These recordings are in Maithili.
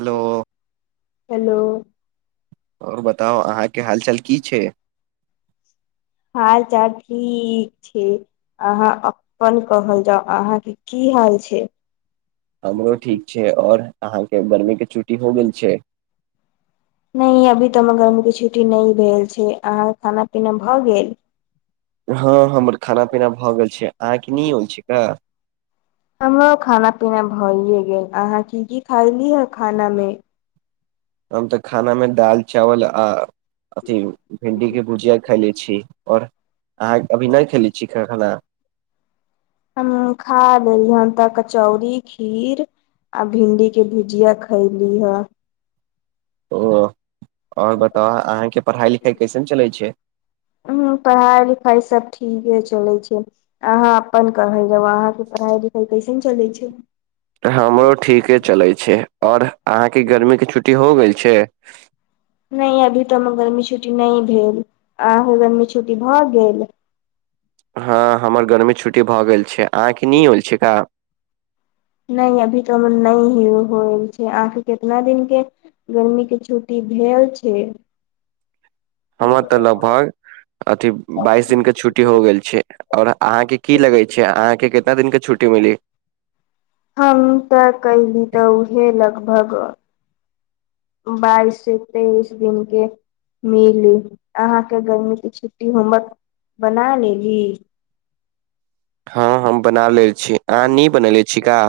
हेलो, हेलो आओर बताउ अहाँके हाल-चाल की छै। हाल-चाल ठीक छै। अहाँ अपन कहल जाउ, अहाँके की हाल छै। हमरो ठीक छै, और अहाँके गर्मी के छुट्टी हो गेल छै। नहि अभी तऽ हमर गर्मी के छुट्टी नइ भेल छै, अहाँके खाना-पीना भऽ गेल। हँ हमर खाना-पीना भऽ गेल छै, अहांक नै होइ छै का। हमरो खाना-पीना भइये गेल, अहाँ की-की खेलीयै हें खाना में। हम तऽ खाना में दालि-चावल आ अथी भिंडी के भुजिया खायले छी। और अहाँ अभी नहि खेले छी खा खाना। हमहूं खा लेलीयै, हम तऽ कचौड़ी खीर। आ भिन्डी के भुजिया खयली हऽ। ओ आओर बताओ अहाँके पढ़ाई-लिखाई कैसन चलै छै। हूं पढ़ाई-लिखाइ सब ठीके चलै छै। अहाँ अपन कहल जाउ अहाँ के पढ़ाई-लिखाई कैसन चलै छै। हमरो ठीके चलै छै, और अहाँ के गर्मी के छुट्टी हो गेल छैय। नै अभी तऽ हमर गर्मी छुट्टी नै भेल, अहाँके गर्मी छुट्टी भऽ गेल। हँ हमर गरमी छुट्टी भऽ गेल छै, आहाँ के नै होल छैय का। नै अभी तऽ हमर नैय होल छै, आहाँ के केतना दिन के। गर्मी के छुट्टी भेल छैय। हमर तऽ लगभग अथी बाइस दिन के छुट। छुट्टी हो गेल छै, और आहाँ के की लगेै छै अहाँ के केतना दिन के छुट्टी मिली। हम तऽ कही तऽ उहे लगभग। बईस से तैइस दिन के। मिली, अहाँ के गर्मी के छुट्टी होमवर्क बना लेली। हँ हम बना लेल छी, अहाँ नै बनेले छी का।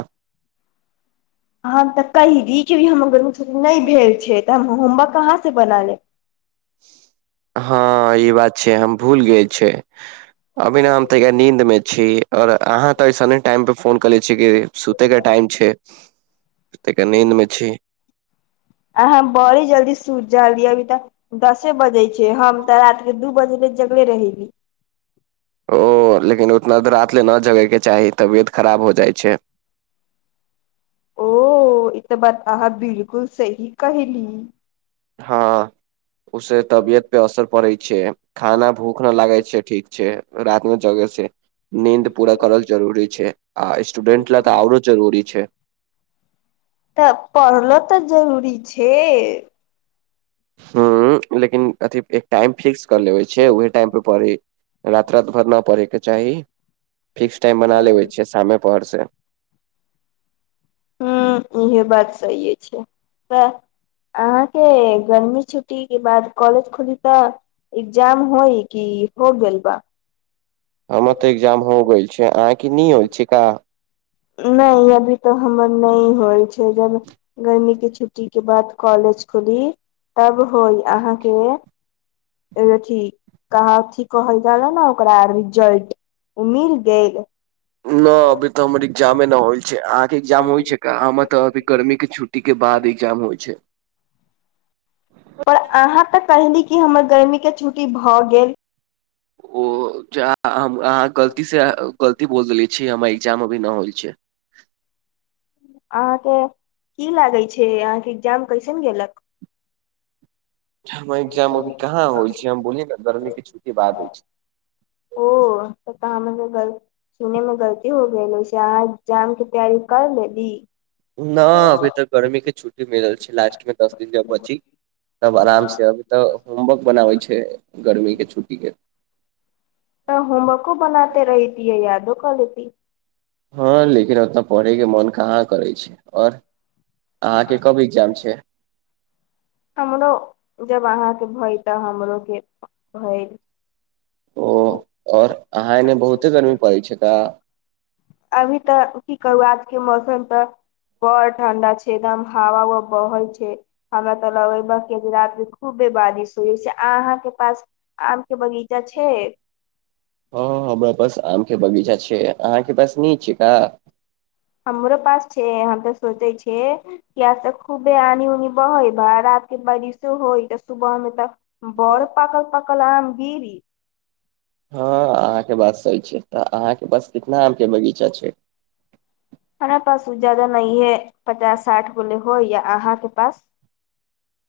हम तऽ कैह दी कि भी हमर गरमी छुट्टी नै भेल छै, तऽ हम होमवर्क कहाँ से बना लेब। हँ ई बात छैय, हम भूल गेल छै। अबी ना हम तऽ गैऽ नीन्द में छी। और आहाँ तऽ अइसने टाइम पे फोन कले छी कि, सुतै के टाइम छै। तै के नीन्द में छी। आहाँ बऽड़ी जल्दी सूत जाली यै अभी तऽ। दसे बजे छै, हम तऽ रात के दू बजे ले जगले रहेली। ओ लेकिन उतना देर रात ले न जगे के चाही, तबियत खराब हो जाइ छै। ओ ई तऽ बात आहाँ बिल्कुल सही कहेली। हँ, उसे तबियत पे असर पड़ै छै। खाना भूख न लागै छै, ठीक छै, रात में जगे से। नींद पूरा करल जरूरी छैय, आ स्टूडेंट लैऽ तऽ औरो जरूरी छैय। तऽ पढ़लो तऽ जरूरी छेय? ह्म्म, लेकिन अथि एक टाइम फिक्स कऽ लेबै छै, उहे टाइम पे परहि। रात-रात भर न परहे के चाही, फिक्स टाइम बना लेबे छियै, शामे पहर से। हूँ, इहे बात सहिये छै, तऽ? आहाँ के गर्मी छुट्टी के बाद कॉलेज खुली तऽ इग्जाम होई कि हो गेल बा? हमर तऽ इग्जाम हो गइल छै, आहाँ के नै होय छै का? नै, अभी तऽ हमर नै होय छै, जब गर्मी के छुट् टी के बाद कॉलेज खुली तब होई, आहाँ के? अऽ-थी कहाँ थी कहल जाला न ओकरा? रिजल्ट उ मील गेल? न अबी तऽ हमर इग्जामे न होइल छै, आहाँ के इग्जाम होइ छै का? हमर तऽ अबी गर्मी के छुट्टी के बाद इग्जाम होय छै। पर आहाँ तऽ कैहली कि हमर गर्मी के छुट्टी भऽ गेल। ओ जा अहाँ-आहाँ गलती से गलती बोल देलियै। छी हमर इक्जाम अभी न होइल छैय। आहाँ के की लागै छै? आहाँ के इग्जाम कैसन गेलक? हमर इग्जाम अभी कहाँ होय छै? हम बोलियै न गर्मी के छुट्टी बाद होय छैय। ओ तब तऽ आहाँ मैनलिय गल सुने में गलती हो गेल हो छै, आहाँ इग्जाम के तैयारी कर लेली? ना, अभी तऽ गर्मी के छुट्टी मिलल छै, लास्ट में दस दिन जब बची तब आराम से अब तऽ होमवर्क बनाबै छैय, गर्मी के छुट्टी के। तऽ होमवको बनाते रहीतियै, यादो कऽ लैती। हँ लेकिन ओतऽ परहै के मन कहाँ करै छै? और आहाँ के कब जाम छै? हमरो जब अहाँके भैय तऽ हमरो के होइत। ओ, और अहाँ एने बहुते गर्मी पड़ै छै का? अभी तऽ की करू? आजके मौसम तऽ बड़ ठण्डा छै, एकदम हावा उवा बहै छै। हमरा तऽ लगैल के जे रात खूबे बारिश होइ छै, अहाँके पास आम के बगीचा छैय? हँ, हमरा पास आम के बगीचा छै। अहाँ के पास नैय छै? का हमरो पास छै। हम तऽ सोचै छेए किये तऽ खूबे आनी-उनी बहय, बा राति के बारिस होइतऽ सुबह मे तऽ बड़ पाकल-पाकल आम गीरी। हँ अहाँके बात सही छै, तऽ अहाँके पास कितना आम के बगीचा छै? हमरा पास उ जादा नहीए, पचास साठ गोले होय, या अहाँ के पास?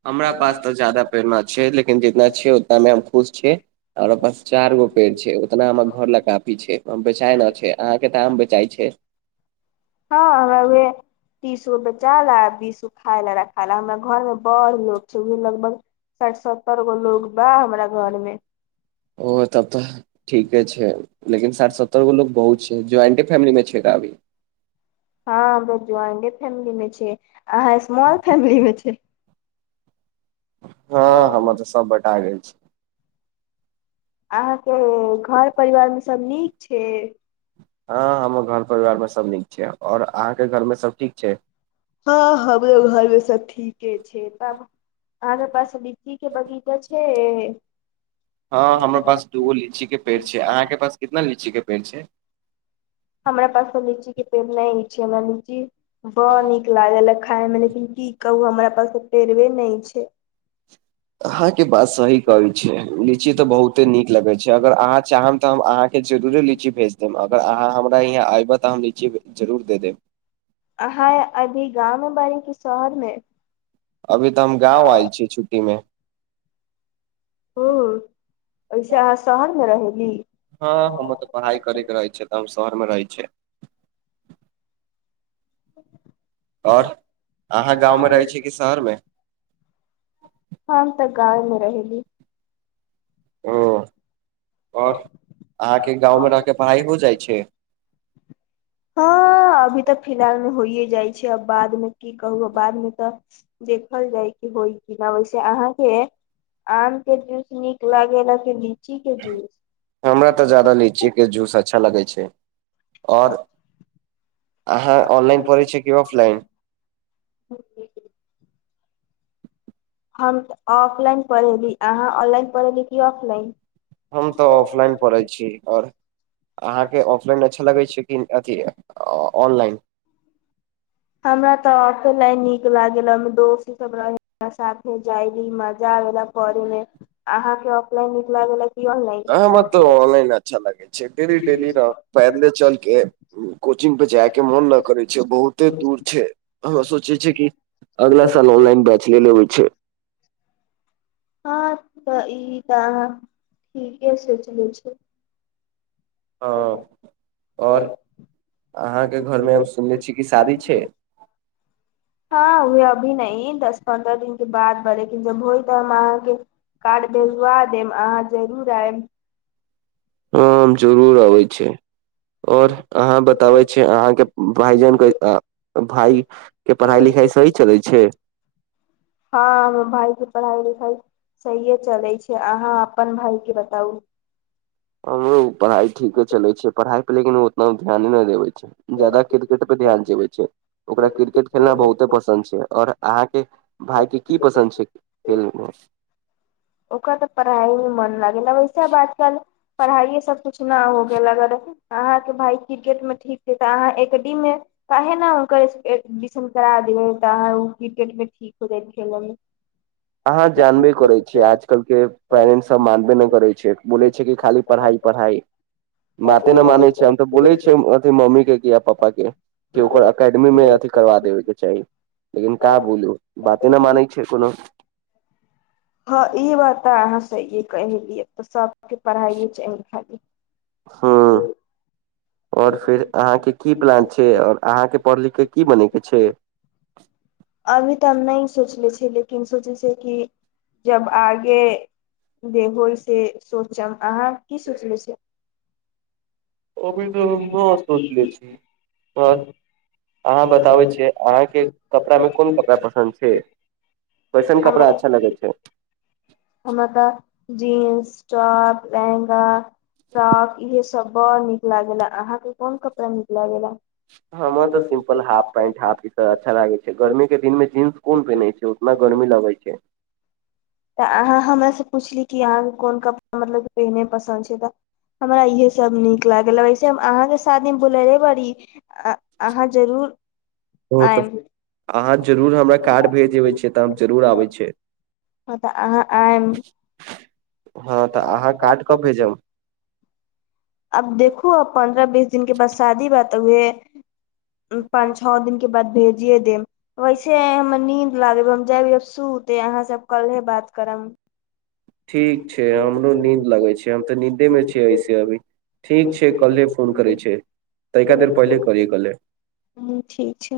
हमरा पास तऽ जादा पेड़ ना छै, लेकिन जितना छै, उतना मे हम खुश छियै। हमरा पास चार गो पेड़ छै, ओतना हमर घर लऽ काफी छै, बेचाय नय छै, अहाँके तऽ आम बेचाई छै। ह हमरा बे तीस गो बेचाय लेल, बीस गो खाय लेल, रखाल। हमरा घर मे बड़ लोग छै, लगभग सैठ सत्तर गो लोग बा हमरा घर मे। ओ तब तऽ ठीके छै, लेकिन साठ सत्तर गो लोग बहुत छै, ज्वाइंटे फैमिलीमे छियै न अभी। हँ हम ज्वाइंटे फैमिली में छी, अहाँ स्मॉल फैमिली में छी। हँ हमर तऽ सब बटा गेल छै। अहाँके घर परिवार मे सभ नीक छै। हँ हमर घर परिवार मे सब नीक छै। और अहाँके घर मे सब ठीक छै? हँ हमरो घरमे सब ठीके छै। अहाँ के पास लीची के बगीचा छै। हँ हमरा पास दूगो लीची के पेड़ छै। अहाँके पास कितना लीची के पेड़ छै? हमरा पास तऽ लीची के पेड़ नै छै। हमरा लीची बड़ नीक लागल खाय मे, लेकिन की कहूँ हमरा पास तऽ पेड़वे नै छै। अहाँ के बात सही कहय छिये। लीची तऽ बहुत ओते नीक लगै छै। अगर अहाँ चाहब तऽ हम अहाँके जरुरे लीची भेज देब, अगर अहाँ हमरा यहाँ एबै तऽ हम लीची जरूर दे देब। अहाँ अभी गाँंव मे बारी कि शहर मे? अभी तऽ हम गाँंव आयल छी छुट्टी में। हुं अच्छा अहाँ शहर मे रहेली। हँ हमर तऽ पढ़ाई करय के रहय छै तऽ हम शहर मे रहै छियै। [inaudible] और अहाँ गाँवमे रहै छी कि शहरमे? हम तऽ गांव में रहय छी। हु और अहाँके गाँवमे रहऽके पढ़ाइ हो जाइ छै? हँ अभी तऽ फिलहाल मे होइए जाइ छै। आब बाद मे की कहू बाद मे तऽ देखल जाय कि होइ। वैसे अहाँके आम के जूस नीक लागे ल की लीची के जूस। हमरा तऽ ज्यादा लीची के जूस अच्छा लागै छै। और अहाँ ऑनलाइन पढय छियै की ऑफलाइन। हम त ऑफलाइन पढ़य रही। आहाँ ऑनलाइन पढ़य लि की ऑफलाइन? हम तऽ ऑफलाइन पढ़ै छी, और अहाँके ऑफलाइन अच्छा लगय छै कि अथि ऑनलाइन हमरा तऽ ऑफेलाइन नीक लागेल, ओहिमे दोस्त सब रहल। साथ मे जाय रही, मजा आबेला पढ़ेमे। अहाँके ऑफलाइन निक लागेल की हमरा तऽ ऑनलाइन अच्छा लागै छै। डेली डेली न पैदले चलके कोचिंग पे जायके मुन न करै छै बहुते दूर छै। हाॅ सोचे छी कि, अगला साल ऑनलाइन बैच ले लेबैय छै। हँ तऽ ई तऽ आहाॅ ठीके सोइच लैय छी। हँ और। अहाँके घरमे हम सुननेे छी कि शादी छै? हँ वैए अभी नहि दस पन्द्रह दिन के बाद। हॅ रेकिन जब होय त हम अहाँके कार्ड भेजवा देब अहाँ जरूर आयब। हँ हम जरूर अबै छी। और अहाँ बताबै छी, अहाँके भाइजन कै -अ- भाइ के पढ़ाई लिखाई सही चलैय छै। हँ हमर भाई के पढ़ाई -लिखाई सहिये चलै छै अहाँ अप्पन भाय के बताउ? हमरो पढ़ाई ठीके चलै छै। पढ़ाई पर लेकिन ओ नय ध्याने नय देबे छै। जादा क्रिकेट पे ध्यान जेबय छै। ओकरा क्रिकेट खेलना बहुत्ते पसन्द छै और अहाँके? भाय के की पसन्द छै? खेल मे? ओकर तऽ पढ़ाईये मन लागे न वैसा आज कल पढ़ाइये सब कुछ न हो गेल अगर अहाँ के भाई क्रिकेट मे ठीक छै तऽ अहाँ एकडीमे काहे न हुनकर एस एडमिशन करा दिहि तऽ अहाँ ओ क्रिकेट मे ठीक कि खोजैत छय मम्मी अहाँ जानबे करै छीयै आज कलकै पेरेंटस सब मानबे नय करे छै, बोले छै कि खाली पढ़ाई -पढ़ाई। बाते नय माने छै, हम त बोलै छी। तैय अथि मम्मी के या पापा के के ओकर एकेडमी मे अथि करबा देबे के चाही। लेकिन का बोलु? बाते नय मानै छै कोनो। हँ ई बात त अहाँ सहीयै कहिलिये सबके पढ़ाइेये चाहि खाली। हूँ हुं और फिर अहाँ के की प्लान छै? और अहाँ के पढ़ लिख के की बनय के छै? अभी तऽ हम नहि सोचले छियै लेकिन सोचै छीयै कि जब आगे। जे होय से सोचब। अहाँ की सोचले छियै? अभी तऽ हम ना सोचले छी। आंय अहाँ बताबै छियै अहाँ के कपड़ा में कोन कपड़ा पसन्द छे? कैसन कपड़ा अच्छा लगै छी छै? हमरा तऽ जींस, टॉप, लेहंगा फ्रॉक। इहे सब बड़ नीक लागेला। अहांके कोन कपड़ा नीक लागेला? हमर तऽ simple half pant, half T-shirt अच्छा लागै छै। गर्मीे के दिन मे जींस कोन पैनै छै ओ ना गर्मी लगै छै। तऽ अहाँ हमरा सँ पुछली कि अहाँके कोन कप मतलब पहिनै पसन्द छै तऽ हमरा इहे सभ नीक लागल। वैसे हम अहाँके शादी मे बुलेरै बरी। आं- अहाँ जरूर ओ तऽ आय्म। अहाँ जरूर हमरा कार्ड भेजबै छै तऽ हम जरूर आबै छै। हँ तऽ अहाँ आय्म। हँ तऽ अहाँ कार्ड कब भेजब? आब देखू अ- पन्द्रह बीस दिन के बाद शादी बातुएऽ पाँच- छदिन के बाद भेजिए देब। वैसे हमर नीद लागेबा हम जैबियो् सुते। अहाँ सब कल्हे बात करब। ठीक छै हमरो नींद लगै छै। हम तऽ नींदे मे छै ऐसे अभी। ठीक छै कल्हे फोन करै छै। तैका देर पहिले करी कल्हे। ठीक छै